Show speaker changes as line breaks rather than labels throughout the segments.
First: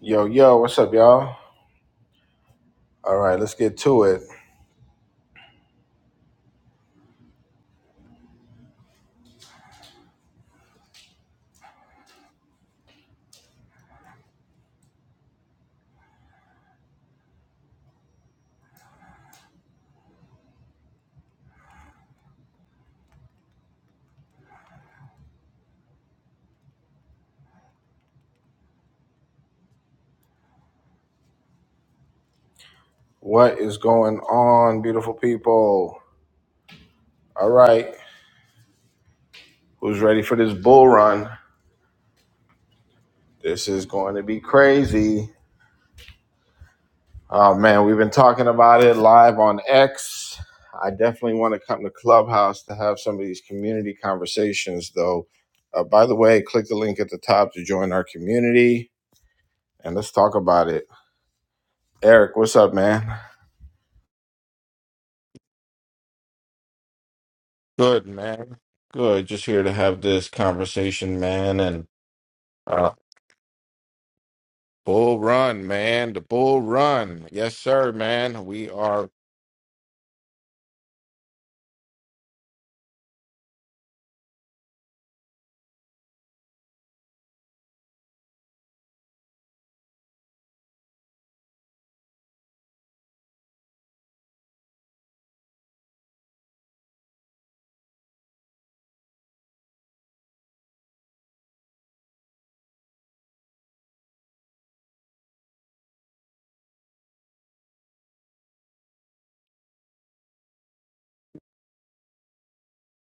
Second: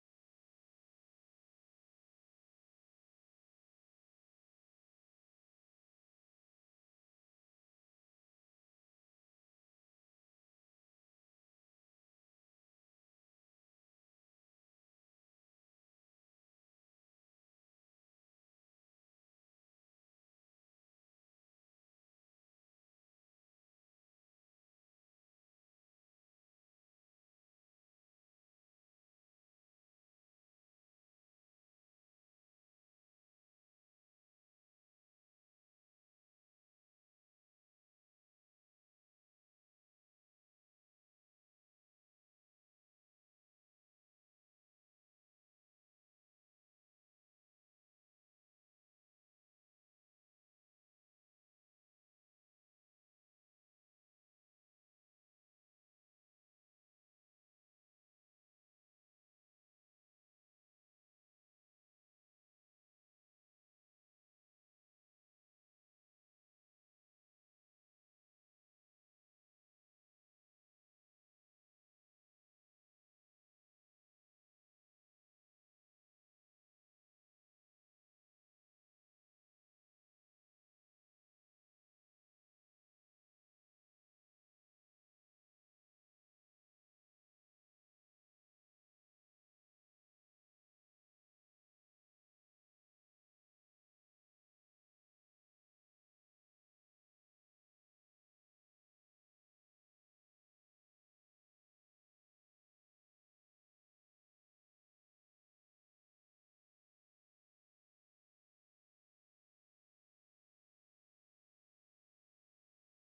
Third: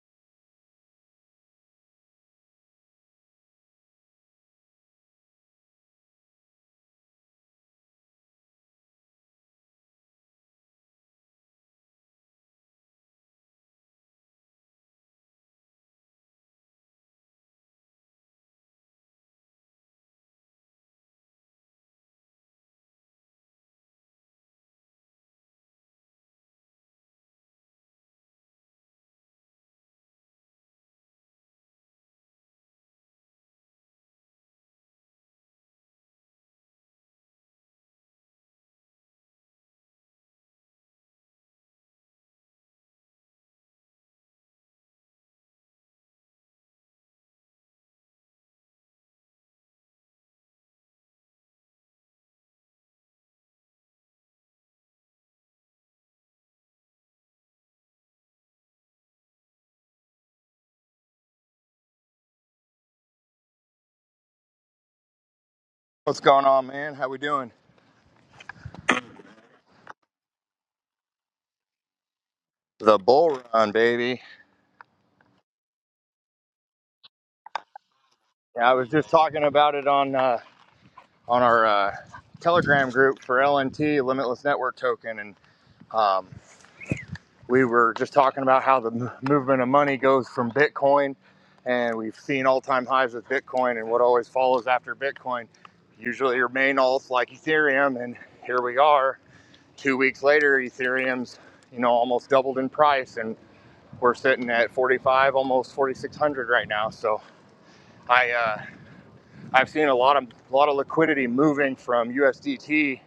Yo, yo, what's up, y'all? All right, let's get to it. What is going on, beautiful people? All right, who's ready for this bull run? This is going to be crazy. Oh, man, we've been talking about it live on X. I definitely want to come to Clubhouse to have some of these community conversations, though. Uh, by the way, click the link at the top to join our community and let's talk about it. Eric, what's up, man?
What's going on, man? How we doing?
Good, man. Good. Just here to have this conversation, man. And Uh,
The bull run, baby.
bull run, man. The bull run. Yes, sir, man. We
Yeah, I was just
are.
talking about it on uh, on our uh, Telegram group for LNT, Limitless Network Token, and um, we were just talking about how the m- movement of money goes from Bitcoin, and we've seen all-time highs with Bitcoin, and what always follows after Bitcoin usually are main alts like Ethereum, and here we are, two weeks later, Ethereum's you know almost doubled in price, and we're sitting at 45, almost 4,600 right now, so. I uh, I've seen a lot of a lot of liquidity moving from USDT.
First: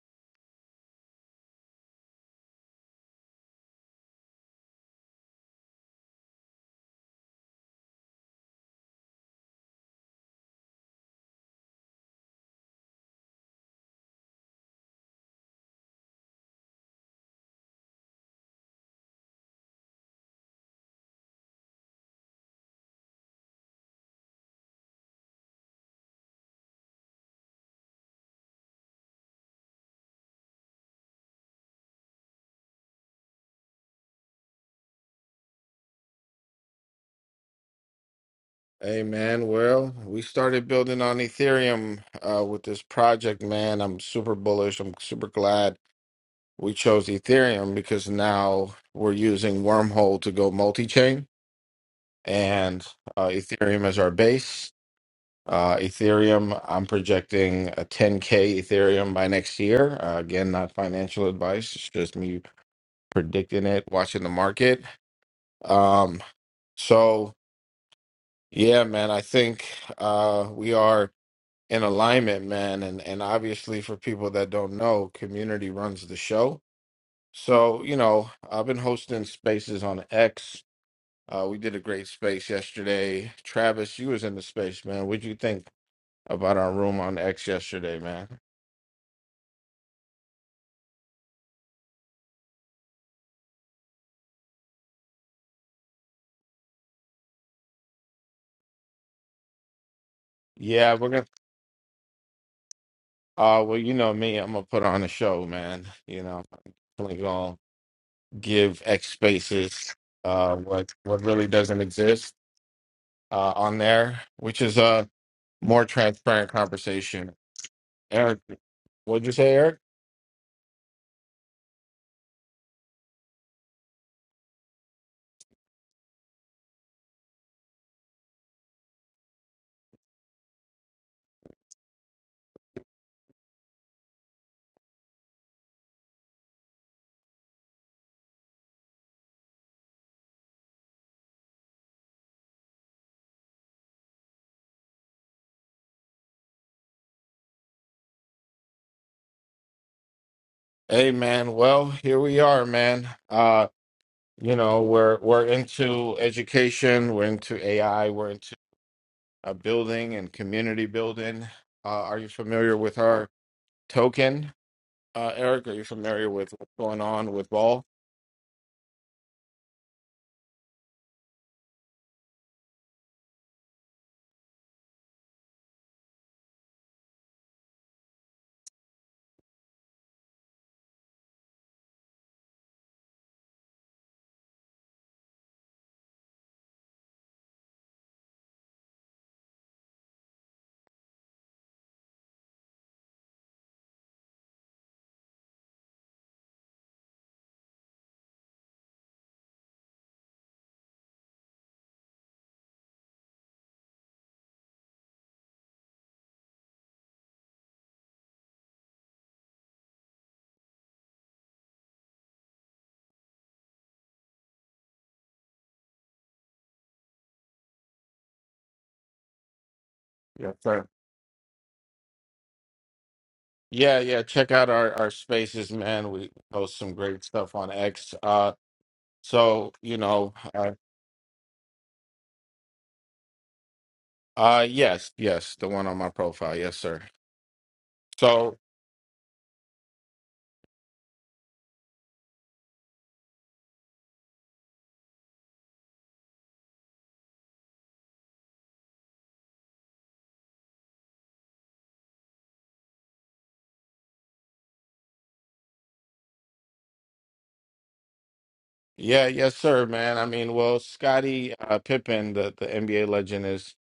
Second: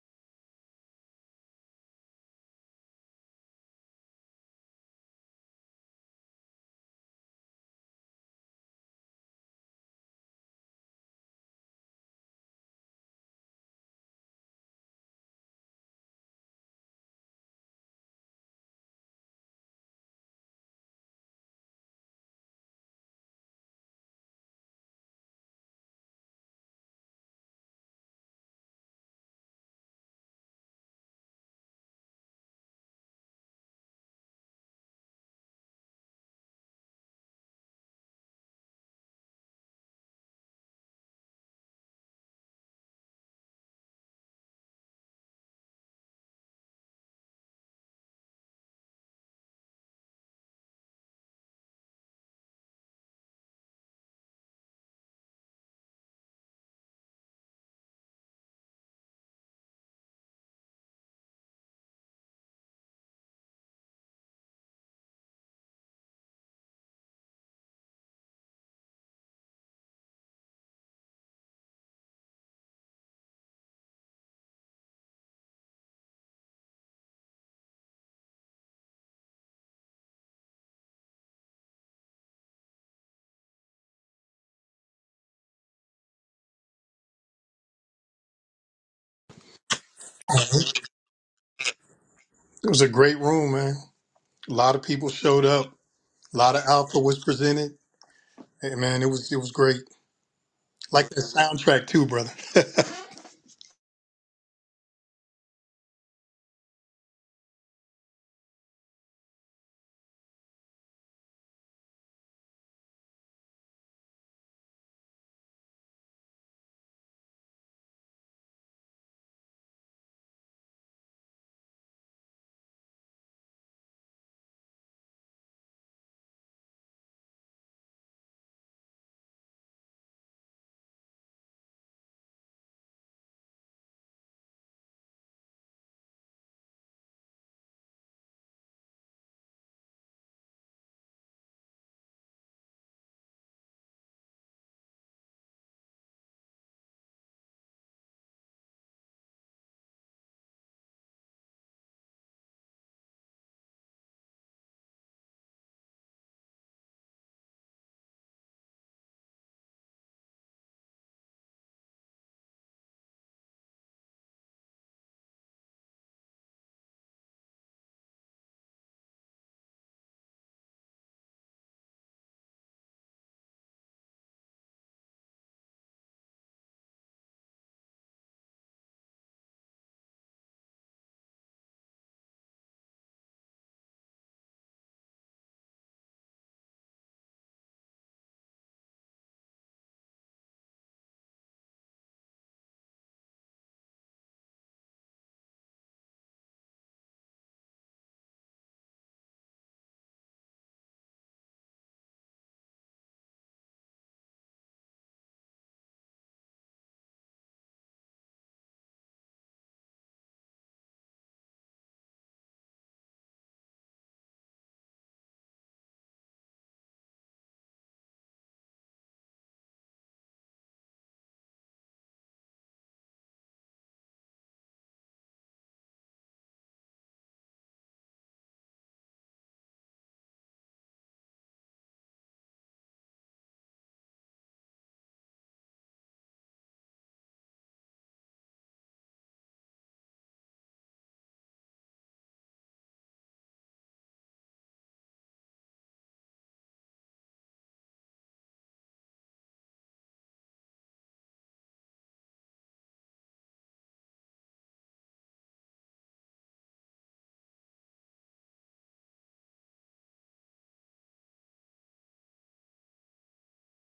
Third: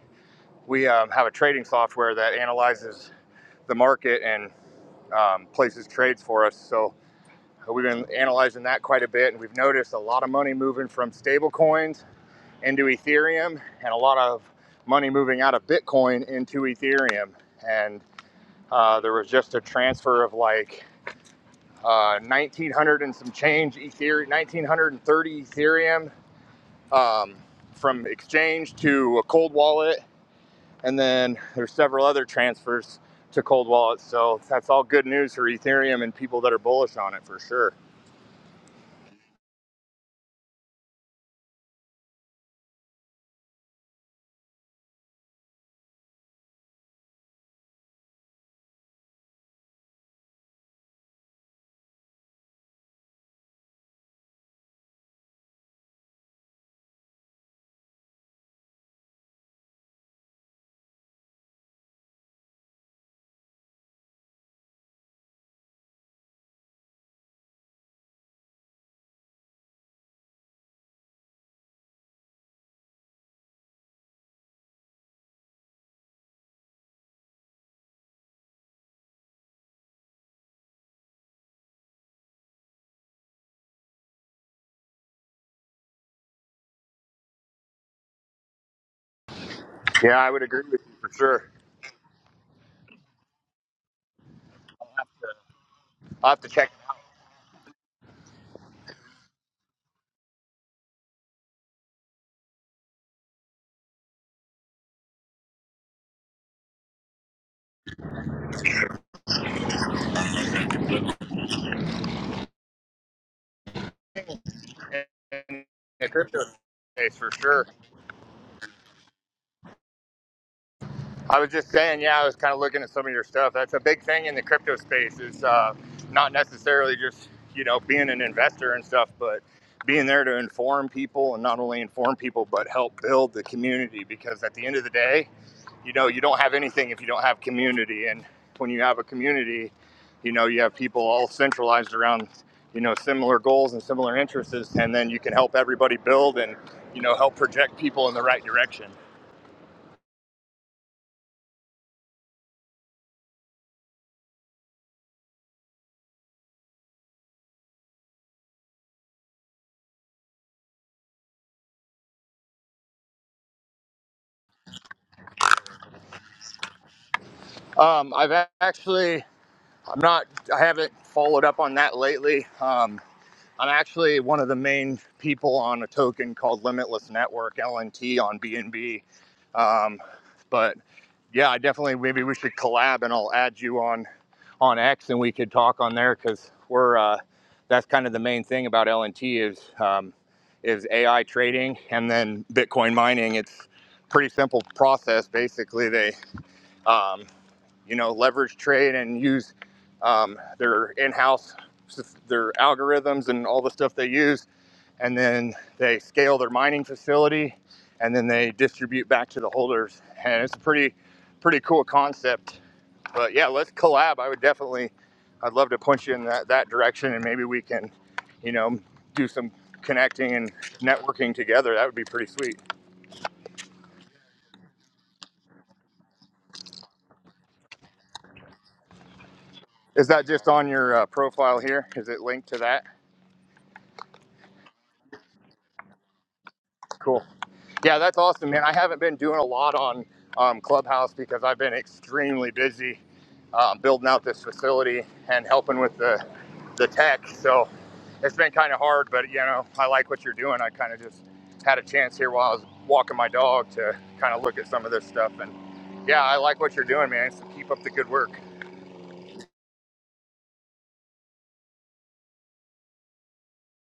We um, have a trading software that analyzes the market and um, places trades for us. So uh, we've been analyzing that quite a bit, and we've noticed a lot of money moving from stable coins into Ethereum, and a lot of money moving out of Bitcoin into Ethereum. And uh, there was just a transfer of like uh, 1900 and some change Ethereum, 1930 Ethereum um, from exchange to a cold wallet, and then there's several other transfers to cold wallets. So that's all good news for Ethereum and people that are bullish on it for sure.
Hey, man. Well, we started building on Ethereum uh, with this project, man. I'm super bullish. I'm super glad we chose Ethereum because now we're using Wormhole to go multi chain and uh, Ethereum is our base. Uh, Ethereum, I'm projecting a 10K Ethereum by next year. Uh, again, not financial advice, it's just me predicting it, watching the market. Um, So yeah, man, I think uh, we are in alignment, man, and and obviously for people that don't know, community runs the show. So you know, I've been hosting spaces on X. Uh, we did a great space yesterday. Travis, you was in the space, man. What'd you think about our room on X yesterday, man?
Yeah, I would agree
It
with you for sure.
was a great room, man. A lot of
I'll have
people
to
showed up.
I'll
A
have to
lot of
check
alpha was presented. Hey, man, it was it was great.
Yeah, we're
Like the
gonna.
soundtrack too, brother.
Uh, well, you know me, I'm gonna put on a show, man. You know, I'm definitely gonna give X spaces uh, what what really doesn't exist uh, on there, which is a
it out in
more
the crypto
transparent
space for
conversation.
sure.
Eric, what'd you say, Eric?
I was just saying, yeah, I was kind of looking at some of your stuff. That's a big thing in the crypto space is uh, not necessarily just, you know, being an investor and stuff, but being there to inform people and not only inform people, but help build the community. Because at the end of the day, you know, you don't have anything if you don't have community. And when you have a community, you know, you have people all centralized around, you know, similar goals and similar interests. And then you can help everybody build and, you know, help project people in the right direction.
Hey, man. Well, here we are, man. Uh, you know, we're we're into education, we're into AI, we're into uh, building and community building. Uh, are you familiar with our token, uh, Eric? Are you familiar with what's going on with Ball?
Um, I've actually I'm not. I haven't followed up on that lately. Um, I'm actually one of the main people on a token called Limitless Network (LNT) on BNB. Um, but yeah, I definitely maybe we should collab, and I'll add you on on X, and we could talk on there because we're uh, that's kind of the main thing about LNT is um, is AI trading and then Bitcoin mining. It's pretty simple process. Basically, they um, you know, leverage trade and use um, their in-house their algorithms and all the stuff they use, and then they scale their mining facility, and then they distribute back to the holders. And it's a pretty pretty cool concept. But yeah, let's collab. I would definitely, I'd love to punch you in that, that direction, and maybe we can, you know, do some connecting and
Yes, sir.
networking together. That would be pretty sweet.
Yeah, yeah. Check out our our spaces, man. We post some great stuff on X. Uh, so you
Is that
know.
just on your uh, profile here? Is it linked to that?
Uh yes, yes, the one on my profile. Yes, sir.
Cool. Yeah, that's awesome,
So,
man. I haven't been doing a lot on um, Clubhouse because I've been extremely busy um, building out this facility and helping with the the tech. So it's been kind of hard, but you know, I like what you're doing. I kind of just had a chance here while I was walking my dog to kind of look at some of this stuff, and yeah, I like what you're doing, man. So keep up the good work.
yeah, yes, sir, man. I mean, well, Scotty uh, Pippen, the the NBA legend is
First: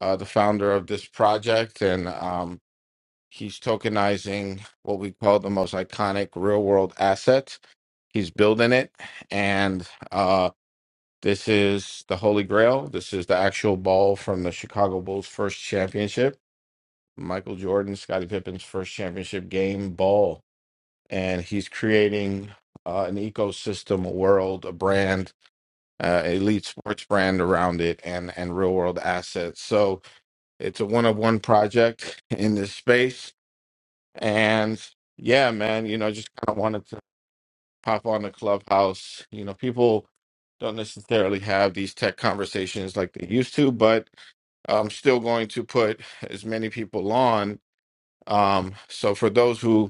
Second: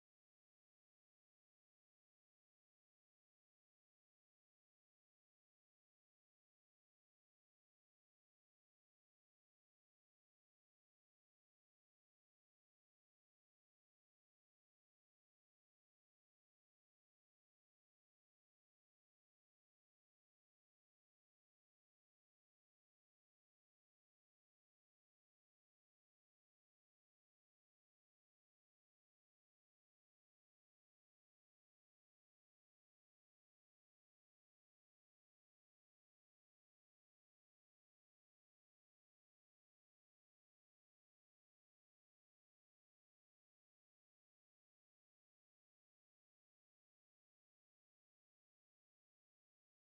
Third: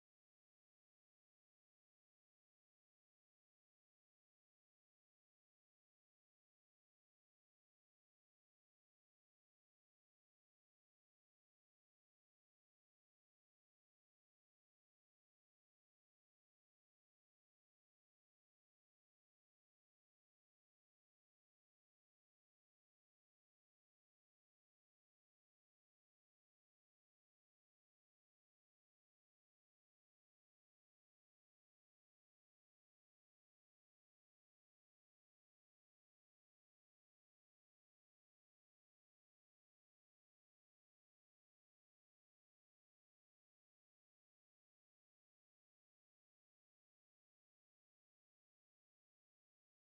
uh the founder of this project and um he's tokenizing what we call the most iconic real-world asset. He's building it and uh this is the Holy Grail. This is the actual ball from the Chicago Bulls' first championship. Michael Jordan, Scottie Pippen's first championship game ball and he's creating uh, an ecosystem, a world, a brand, uh, elite sports brand around it, and and real world assets. So it's a one of one project in this space, and yeah, man, you know, just kind of wanted to pop on the clubhouse. You know, people don't necessarily have these tech conversations like they used to, but I'm still going to put as many people on. Um, so for those who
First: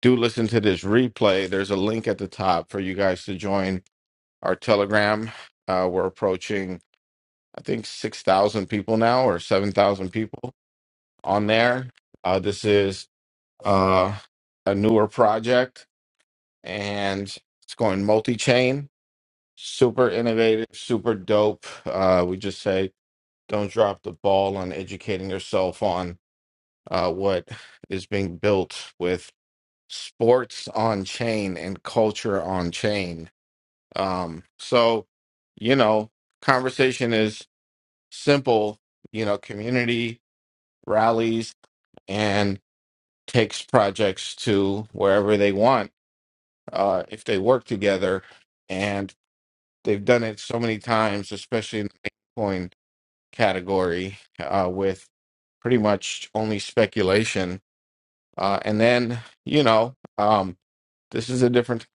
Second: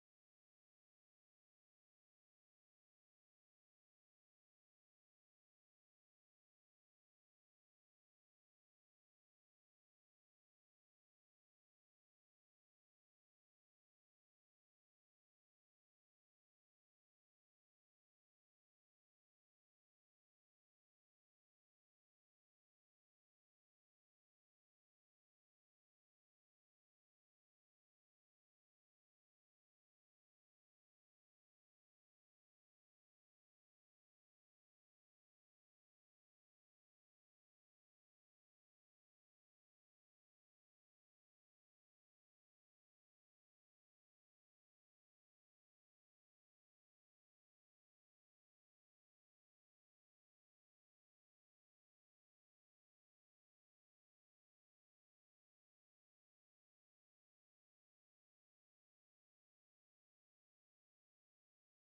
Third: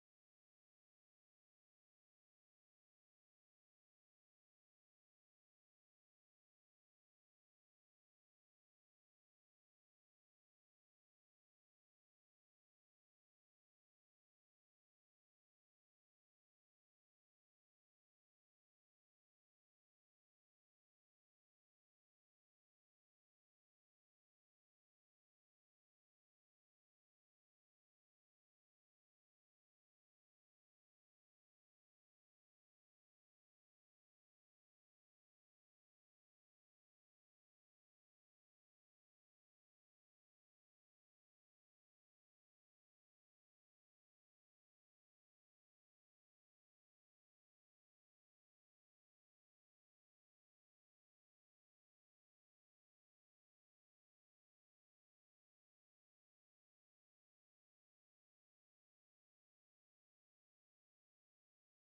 do listen to this replay, there's a link at the top for you guys to join our Telegram. Uh, we're approaching, I think, 6,000 people now or 7,000 people on there. Uh, this is uh, a newer project and it's going multi chain, super innovative, super dope. Uh, we just say don't drop the ball on educating yourself on uh, what is being built with sports on chain and culture on chain Um, so, you know, conversation is simple, you know, community rallies and takes projects to wherever they want uh, if they work together. And they've done it so many times, especially in the coin category uh, with pretty much only speculation. Uh, and then, you know, um, this is a different,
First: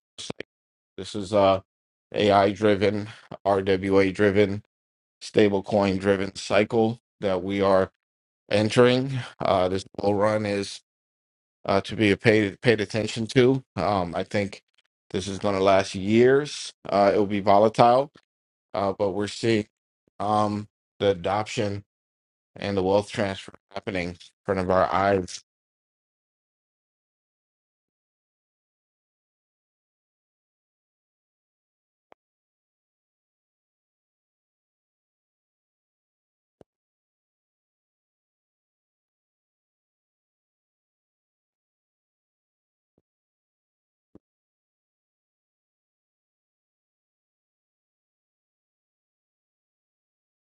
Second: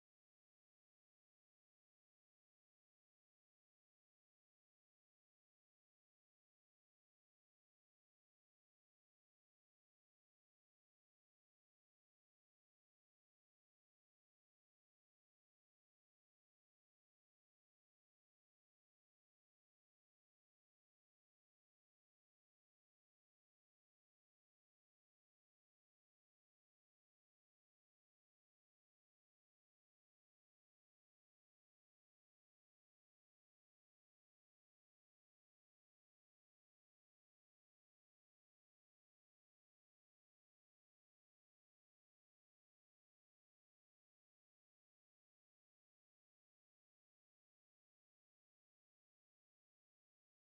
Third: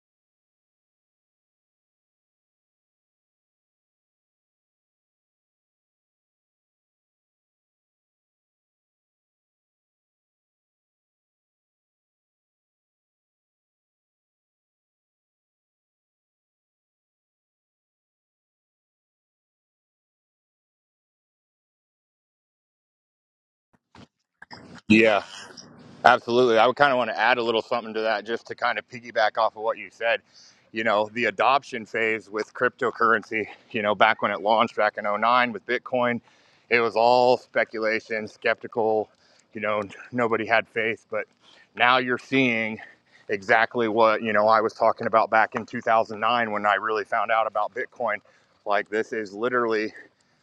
this is uh, AI driven, RWA driven stablecoin driven cycle that we are entering. Uh, this bull run is uh, to be paid paid attention to. Um, I think this is going to last years. Uh, it will be volatile, uh, but we're seeing um, the adoption and the wealth transfer happening in front of our
Yeah.
eyes.
Absolutely. I would kind of want to add a little something to that just to kind of piggyback off of what you said. You know, the adoption phase with cryptocurrency, you know, back when it launched back in '09 with Bitcoin, it was all speculation, skeptical, you know, nobody had faith. But now you're seeing exactly what, you know, I was talking about back in 2009 when I really found out about Bitcoin. Like, this is literally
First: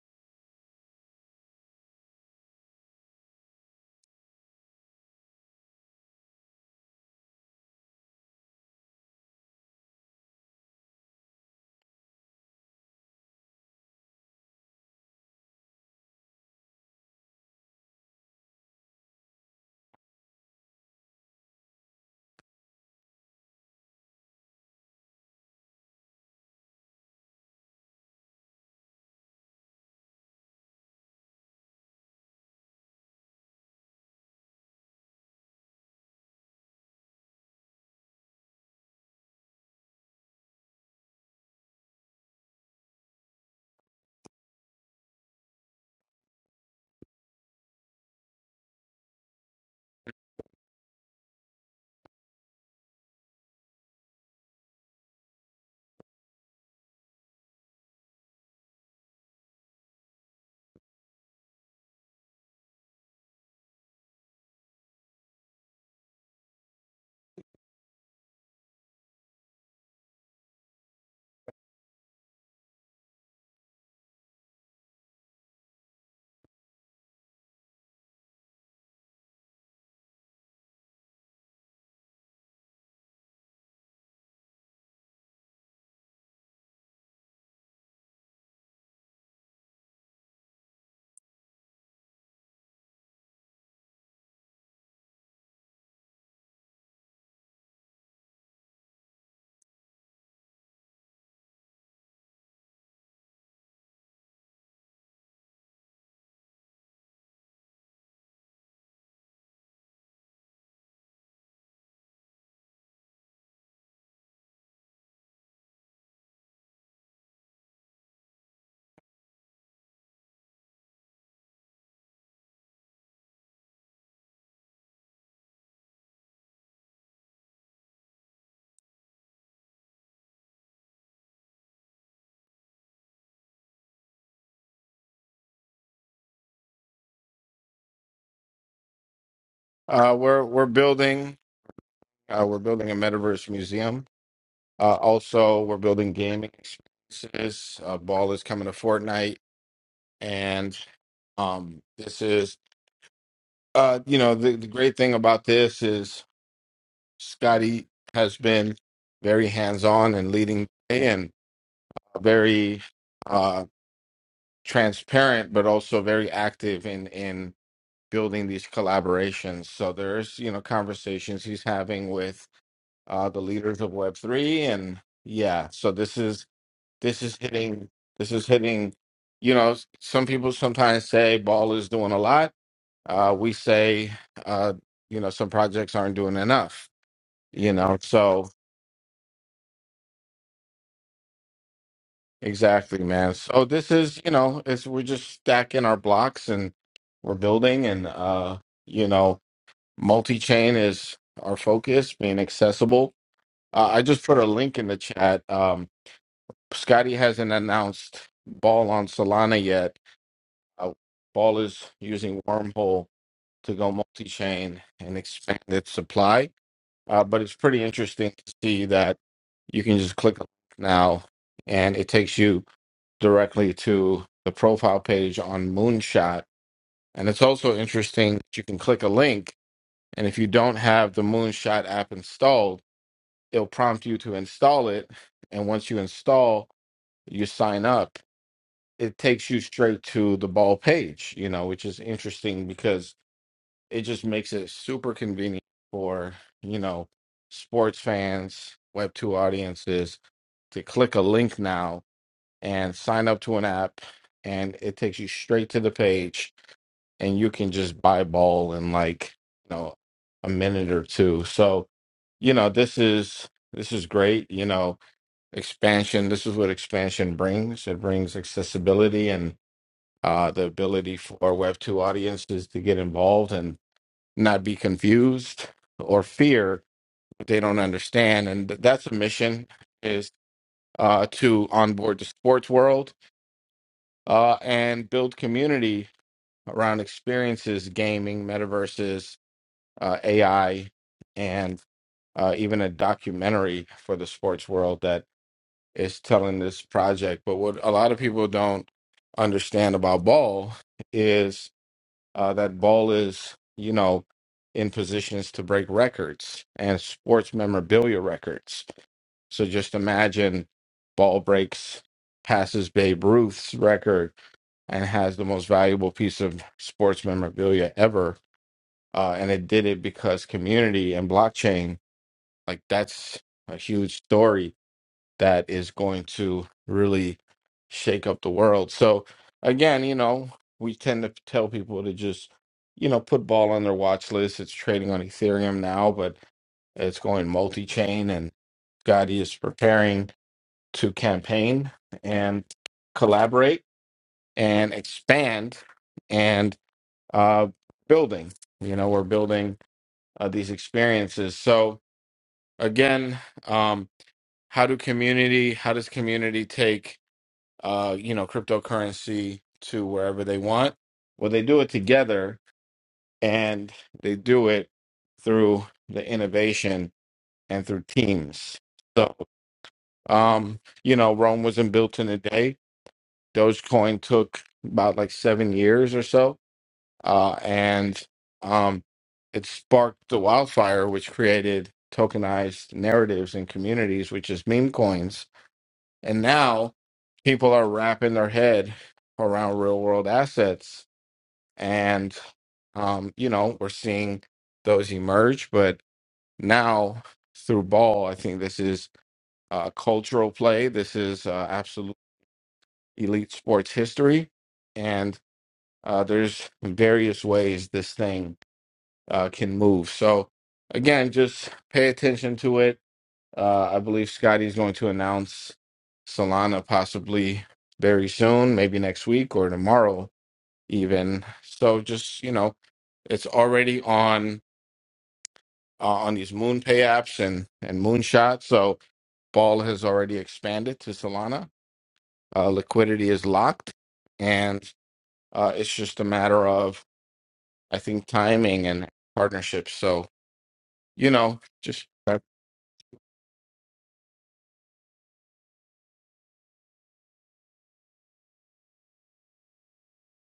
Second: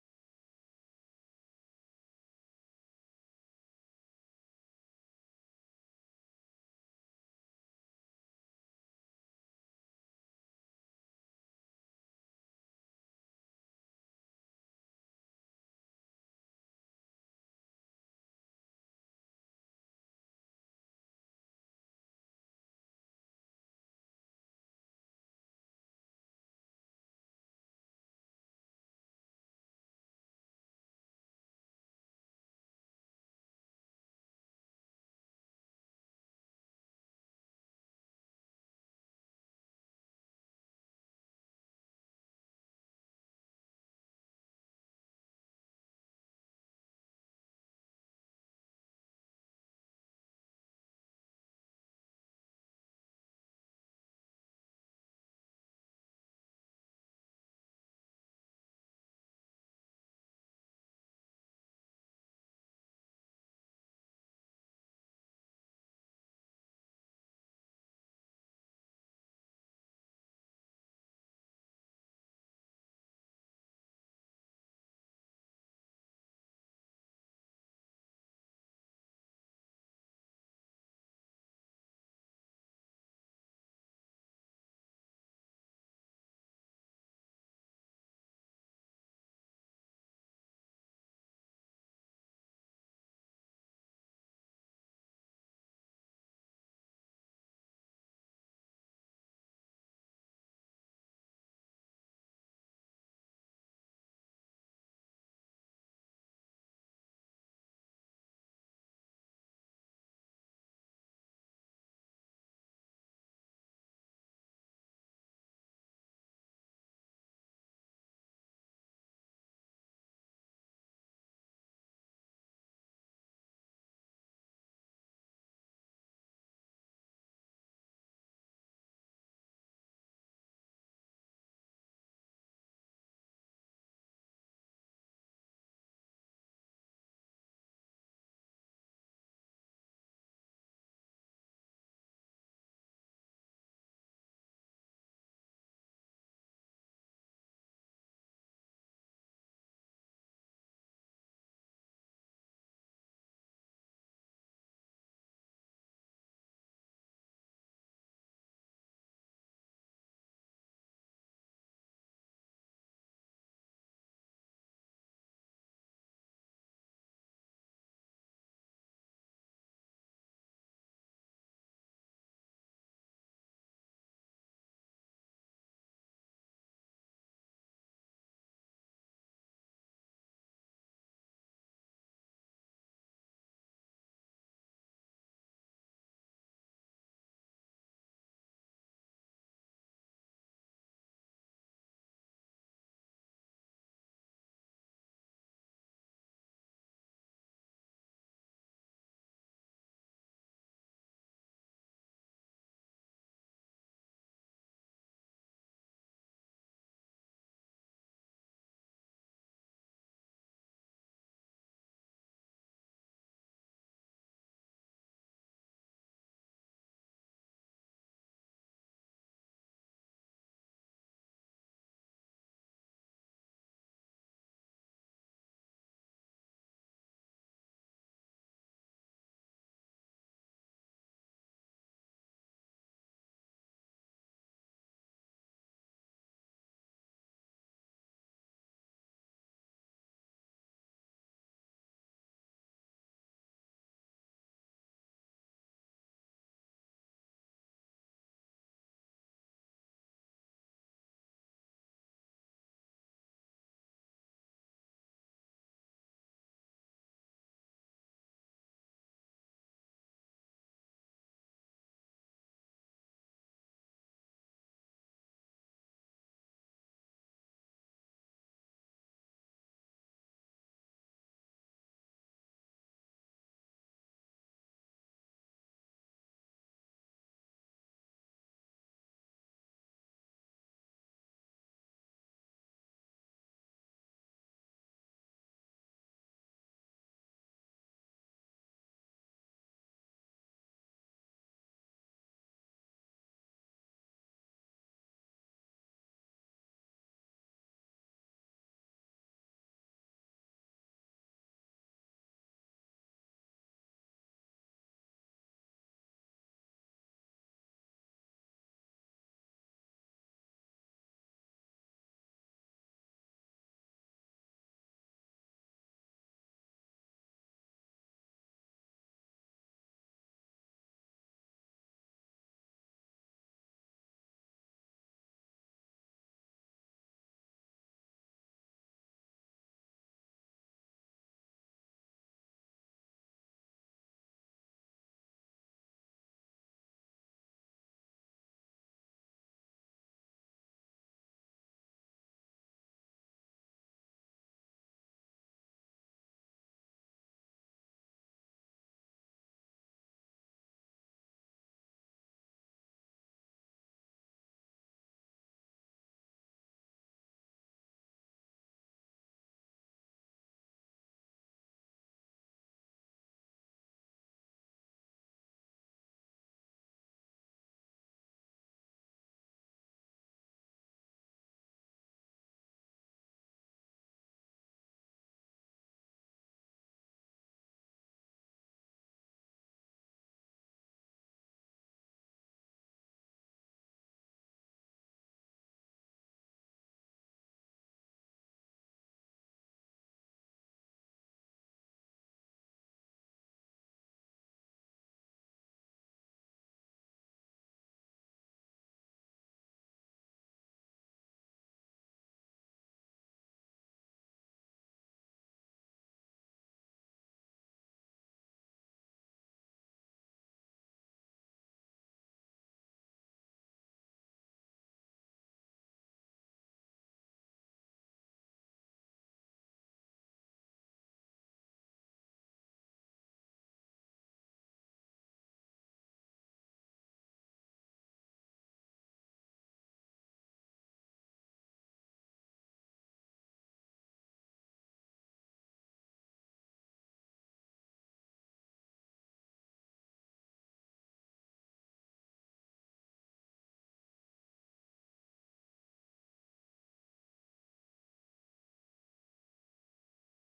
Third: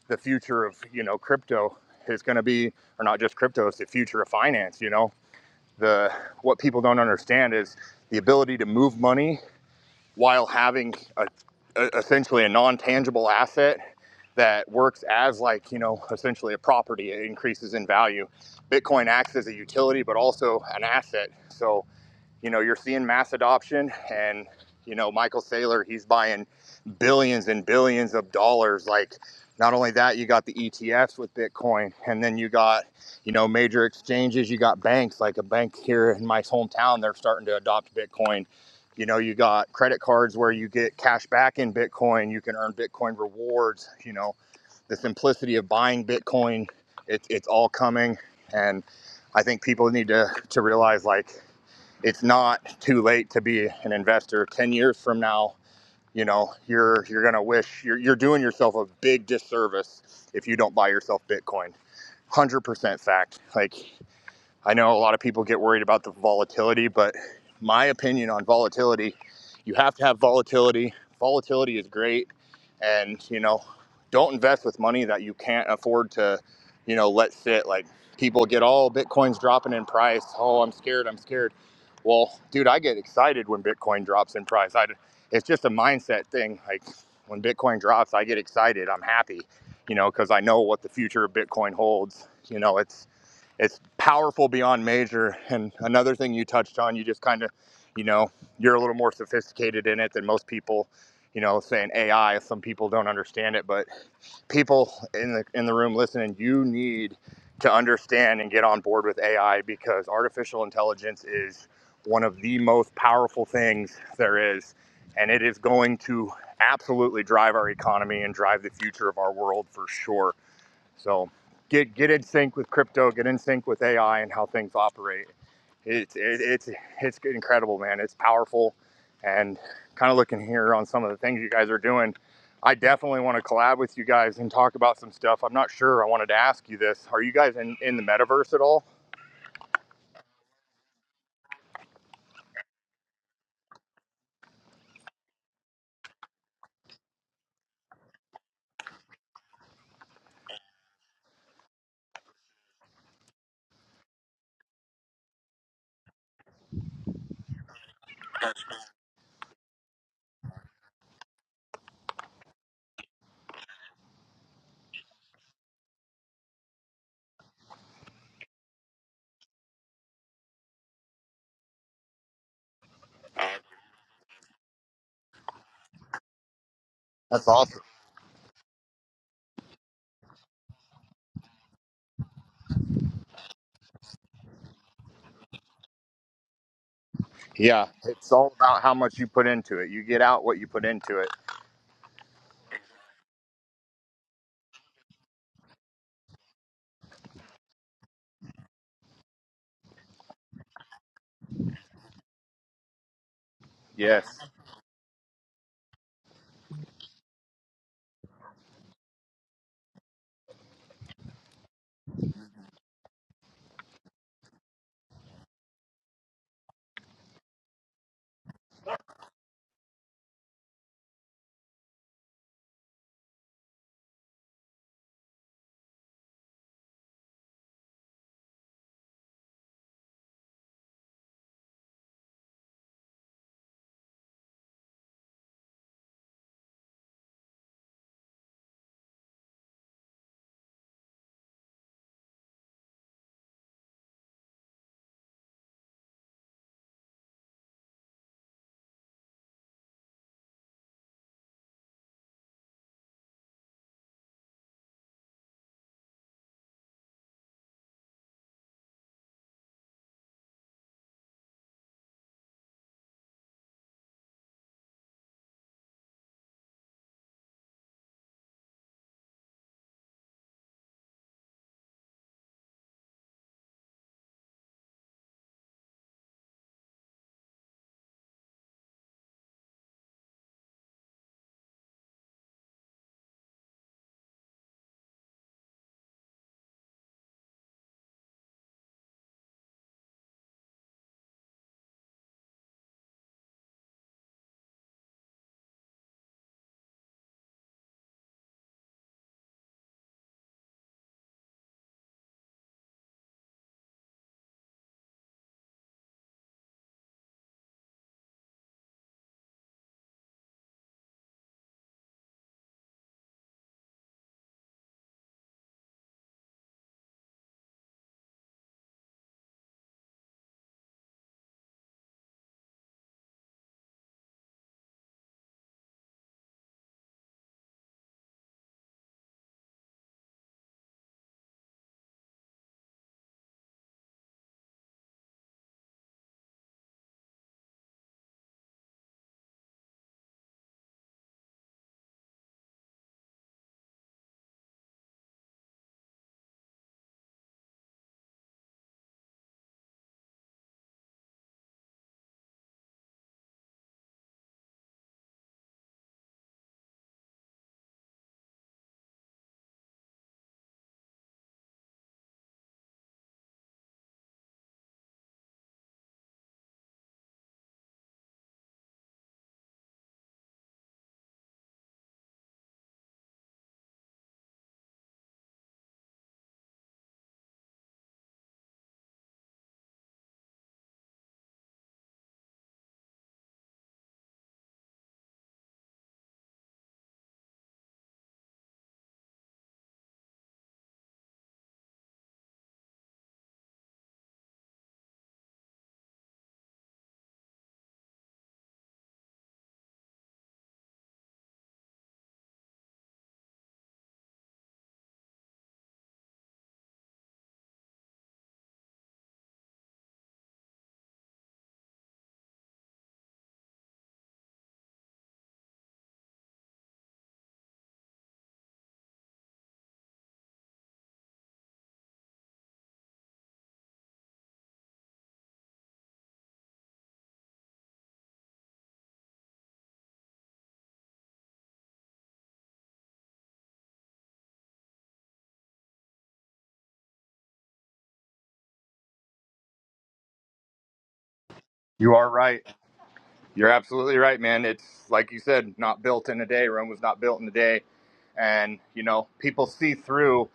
the future of, you know, crypto is going to be, or not just crypto, it's the future of finance, you know? the what people don't understand is the ability to move money while having a, a, essentially a non-tangible asset that works as like you know essentially a property it increases in value bitcoin acts as a utility but also an asset so you know, you're seeing mass adoption and you know, Michael Saylor, he's buying billions and billions of dollars. Like not only that, you got the ETFs with Bitcoin and then you got, you know, major exchanges, you got banks like a bank here in my hometown, they're starting to adopt Bitcoin. You know, you got credit cards where you get cash back in Bitcoin, you can earn Bitcoin rewards, you know, the simplicity of buying Bitcoin, it, it's all coming and I think people need to to realize like it's not too late to be an investor 10 years from now you know you're you're gonna wish you're, you're doing yourself a big disservice if you don't buy yourself bitcoin 100% fact like I know a lot of people get worried about the volatility, but my opinion on volatility, you have to have volatility. Volatility is great. And, you know, don't invest with money that you can't afford to, you know, let sit. Like people get, oh, Bitcoin's dropping in price. Oh, I'm scared. I'm scared. Well, dude, I get excited when Bitcoin drops in price. I, it's just a mindset thing. Like when Bitcoin drops, I get excited. I'm happy, you know, because I know what the future of Bitcoin holds. You know, it's, it's powerful beyond measure. And another thing you touched on, you just kind of, you know, you're a little more sophisticated in it than most people. You know, saying AI, some people don't understand it, but people in the in the room listening, you need to understand and get on board with AI because artificial intelligence is one of the most powerful things there is, and it is going to absolutely drive our economy and drive the future of our world for sure. So get get in sync with crypto, get in sync with AI and how things operate. It's it, it's it's incredible, man. It's powerful, and kind of looking here on some of the things you guys are doing. I definitely want to collab with you guys and talk about some stuff. I'm not sure. I wanted to ask you this: Are you guys in in the metaverse at all?
Uh, we're we're building uh, we're building a metaverse museum. Uh, also, we're building gaming experiences. Uh, Ball is coming to Fortnite, and um, this is Uh, you know, the, the great thing about this is Scotty has been very hands-on and leading and very uh, transparent, but also very active in in building these collaborations. So there's, you know, conversations he's having with uh, the leaders of Web3, and yeah, so this is this is
That's awesome.
hitting this is hitting. You know, some people sometimes say Ball is doing a lot uh, we say, uh, you know, some projects aren't doing enough, you
Yeah,
know.
it's
So
all about how much you put into it. You get out what you put into it.
exactly, man. So this is, you know, it's we're just stacking our blocks and we're building and uh, you know, multi-chain is our focus, being accessible. Uh, I just
Yes,
put a link in the chat. Um, Scotty hasn't announced Ball on Solana yet. Uh, Ball is using Wormhole to go multi-chain and expand its supply. Uh, but it's pretty interesting to see that you can just click a link now and it takes you directly to the profile page on Moonshot. And it's also interesting that you can click a link and if you don't have the Moonshot app installed, it'll prompt you to install it. And once you install, you sign up. It takes you straight to the ball page, you know, which is interesting because it just makes it super convenient for you know sports fans web 2 audiences to click a link now and sign up to an app and it takes you straight to the page and you can just buy ball in like you know a minute or two so you know this is this is great you know expansion this is what expansion brings it brings accessibility and uh, the ability for web 2 audiences to get involved and not be confused or fear what they don't understand and th- that's a mission is uh, to onboard the sports world uh, and build community around experiences gaming metaverses uh, ai and uh, even a documentary for the sports world that is telling this project but what a lot of people don't understand about ball is. uh, that ball is, you know, in positions to break records and sports memorabilia records. So just imagine ball breaks, passes Babe Ruth's record, and has the most valuable piece of sports memorabilia ever. Uh, and it did it because community and blockchain, like that's a huge story that is going to really shake up the world. So again, you know, we tend to tell people to just, you know, put ball on their watch list. It's trading on Ethereum now, but it's going multi-chain and Gotti is preparing to campaign and collaborate and expand and uh, building. You know, we're building uh, these experiences. So again, um, how do community? How does community take? uh, you know, cryptocurrency to wherever they want. Well, they do it together and they do it through the innovation and through teams. So, um, you know, Rome wasn't built in a day. Dogecoin took about like seven years or so. Uh, and um, it sparked the wildfire, which created tokenized narratives and communities, which is meme coins and now people are wrapping their head around real world assets. And, um, you know, we're seeing those emerge. But now through ball, I think this is uh, cultural play. This is uh, absolute elite sports history. And uh, there's various ways this thing uh, can move. So, again, just pay attention to it Uh, I believe Scotty's going to announce Solana possibly very soon, maybe next week or tomorrow even. So just, you know, it's already on uh, on these MoonPay apps and and moonshot so ball has already expanded to solana uh, liquidity is locked and uh, it's just a matter of i think timing and partnerships so you know just
you are right. You're absolutely right, man. It's like you said, not built in a day. Rome was not built in a day. And, you know, people see through,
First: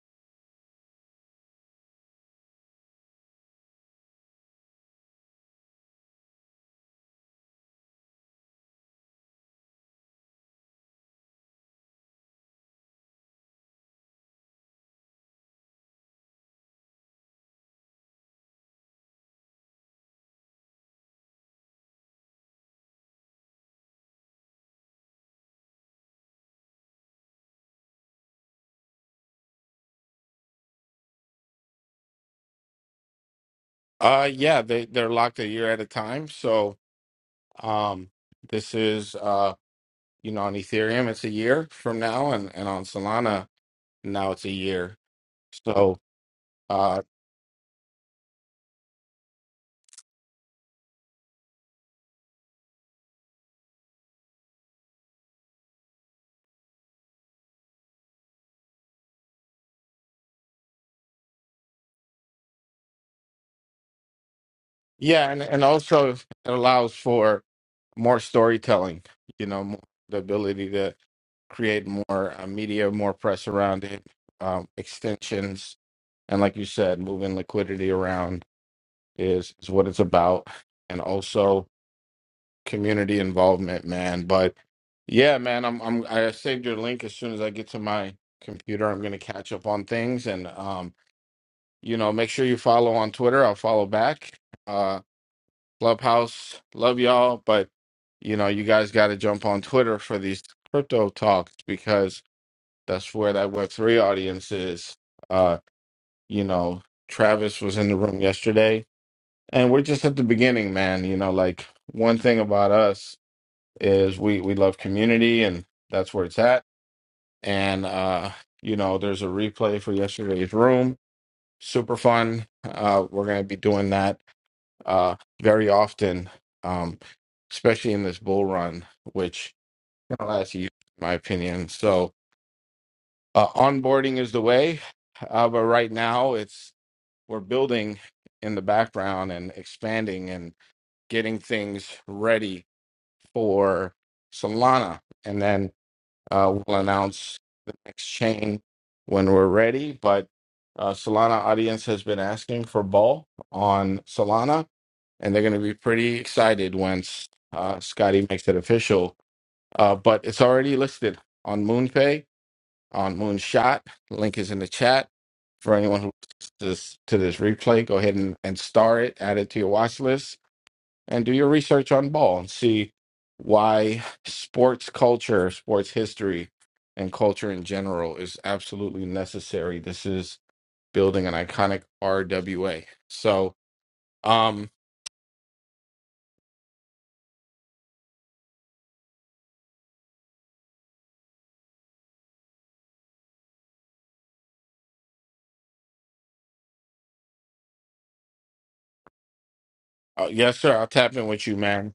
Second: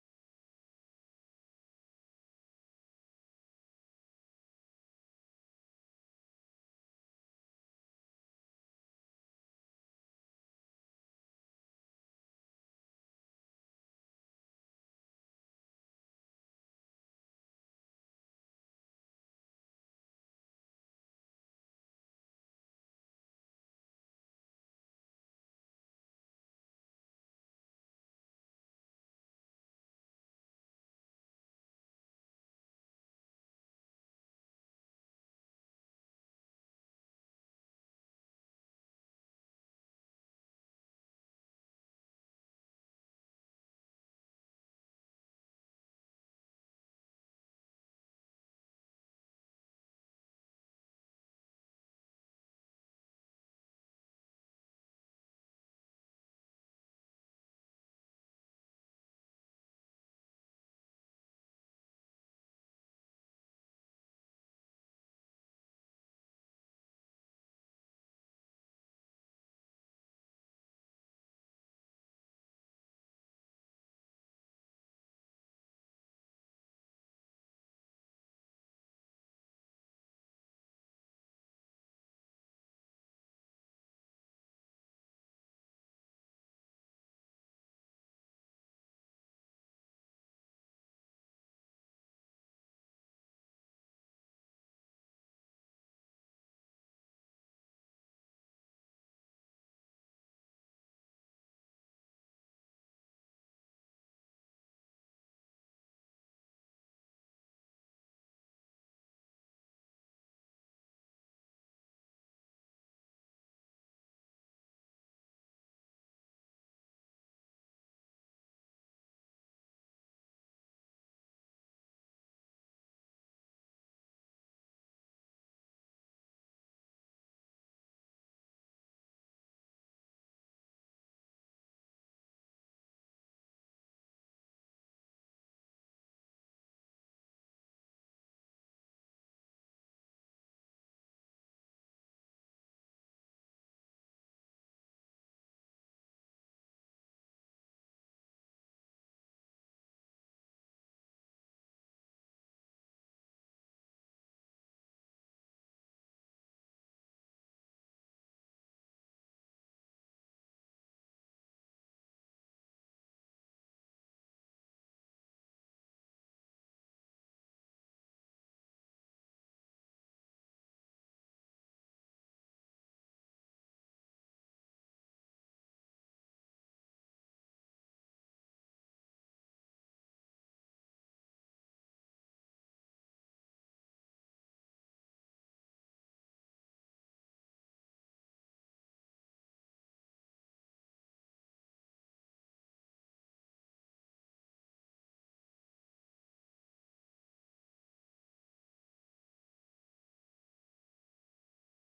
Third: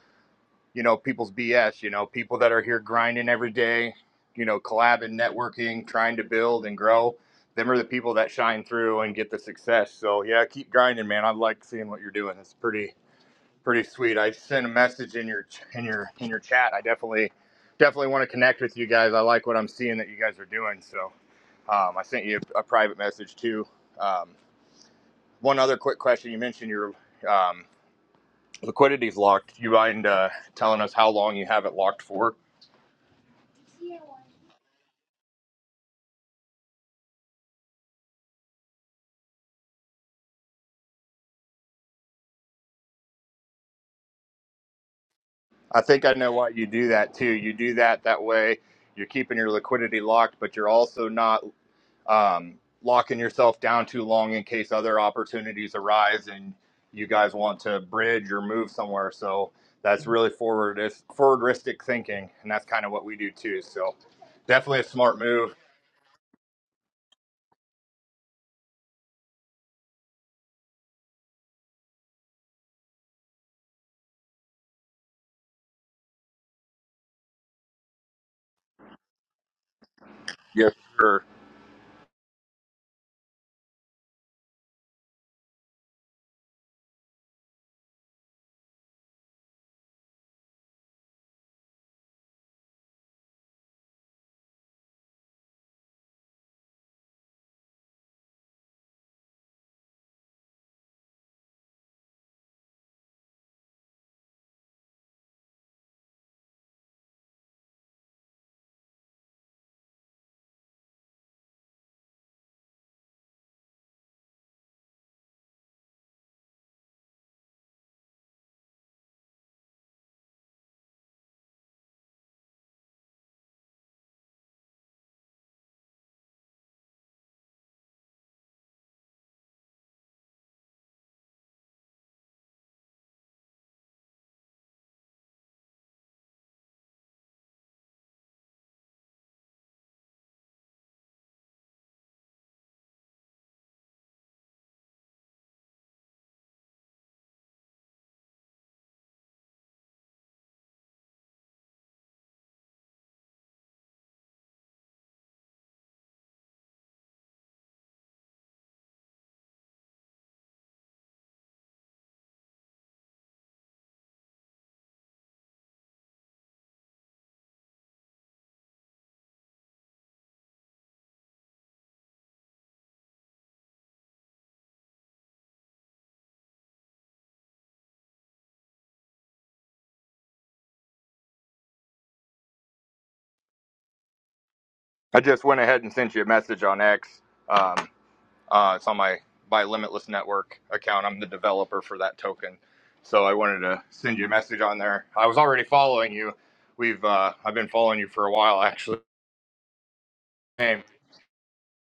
you know, people's BS, you know, people that are here grinding every day, you know, collabing, networking, trying to build and grow. Them are the people that shine through and get the success. So, yeah, keep grinding, man. I like seeing what you're doing. It's pretty, Pretty sweet. I sent a message in your in your in your chat. I definitely definitely want to connect with you guys. I like what I'm seeing that you guys are doing. So um, I sent you a, a private message too. Um, one other quick question. You mentioned your um, liquidity's locked. You mind uh, telling us how long you have it locked for?
uh yeah they, they're locked a year at a time so Um, this is uh, you know, on Ethereum it's a year from now, and and on Solana now it's a year.
I
So
think I know why you do
uh,
that too. You do that that way. You're keeping your liquidity locked, but you're also not um, locking yourself down too long in case other opportunities arise and you guys want to bridge or move somewhere. So that's really forward forwardistic thinking, and that's kind of what we do too. So definitely a smart
yeah, and
move.
and also it allows for more storytelling. You know, more, the ability to create more uh, media, more press around it, um, extensions, and like you said, moving liquidity around is is what it's about,
Yes,
and
sure.
also. community involvement, man. But yeah, man, I'm I'm I saved your link as soon as I get to my computer. I'm gonna catch up on things and um, you know, make sure you follow on Twitter. I'll follow back. Uh Clubhouse, love y'all, but you know, you guys gotta jump on Twitter for these crypto talks because that's where that web three audience is. Uh, you know, Travis was in the room yesterday and we're just at the beginning, man. You know, like one thing about us is we we love community and that's where it's at and uh you know there's a replay for yesterday's room super fun uh we're going to be doing that uh very often um especially in this bull run which can last years in my opinion so uh onboarding is the way uh but right now it's we're building in the background and expanding and getting things ready for solana and then Uh, we'll announce the next chain when we're ready. But uh, Solana audience has been asking for Ball on Solana, and they're going to be pretty excited once uh, Scotty makes it official. Uh, but it's already listed on MoonPay, on Moonshot. Link is in the chat. For anyone who listens to this, to this replay, go ahead and, and star it, add it to your watch list and do your research on ball and see why sports culture, sports history, and culture in general is absolutely necessary. This is building an iconic RWA. So, um,
I just went ahead and sent you a message on X. Um, uh, it's on my by Limitless Network account. I'm the developer for that token, so I wanted to send you a message on there. I was already following you. We've uh, I've been following you for a while actually.
uh, yes, sir, I'll tap in with you, man.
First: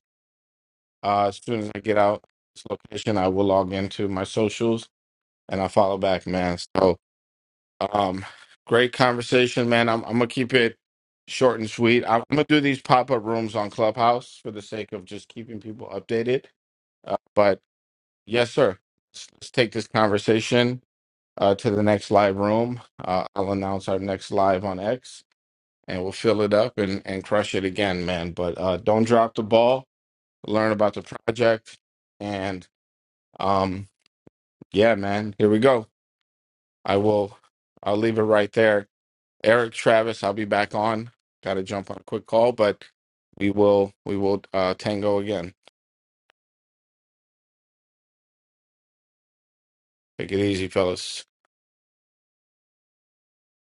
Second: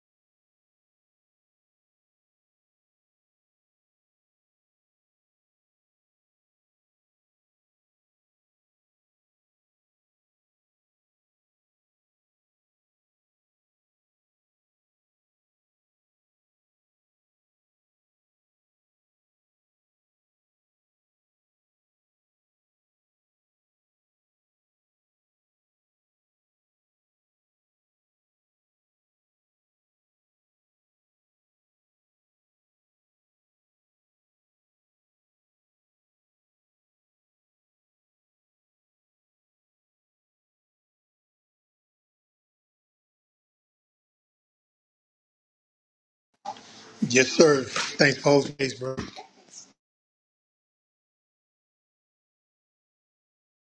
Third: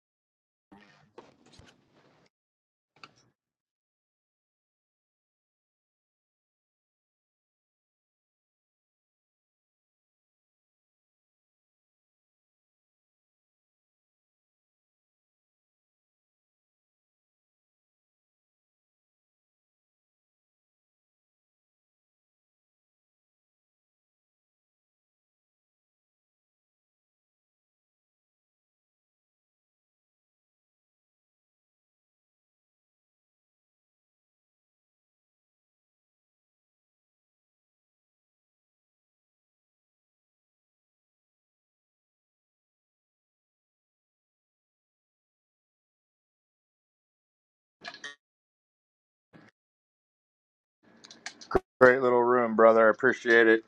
Uh, as soon as I get out this location, I will log into my socials and I'll follow back, man. So, um, great conversation, man. I'm, I'm gonna keep it short and sweet. I'm gonna do these pop up rooms on Clubhouse for the sake of just keeping people updated. Uh, but yes, sir. Let's, let's take this conversation uh, to the next live room. Uh, I'll announce our next live on X, and we'll fill it up and, and crush it again, man. But uh, don't drop the ball. Learn about the project, and um, yeah, man. Here we go. I will. I'll leave it right there. Eric Travis, I'll be back on. Got to jump on a quick call, but we will. We will uh, tango again.
yes, sir. Thanks for hosting, bro.
Take it easy, fellas.
Great little room, brother. I appreciate it.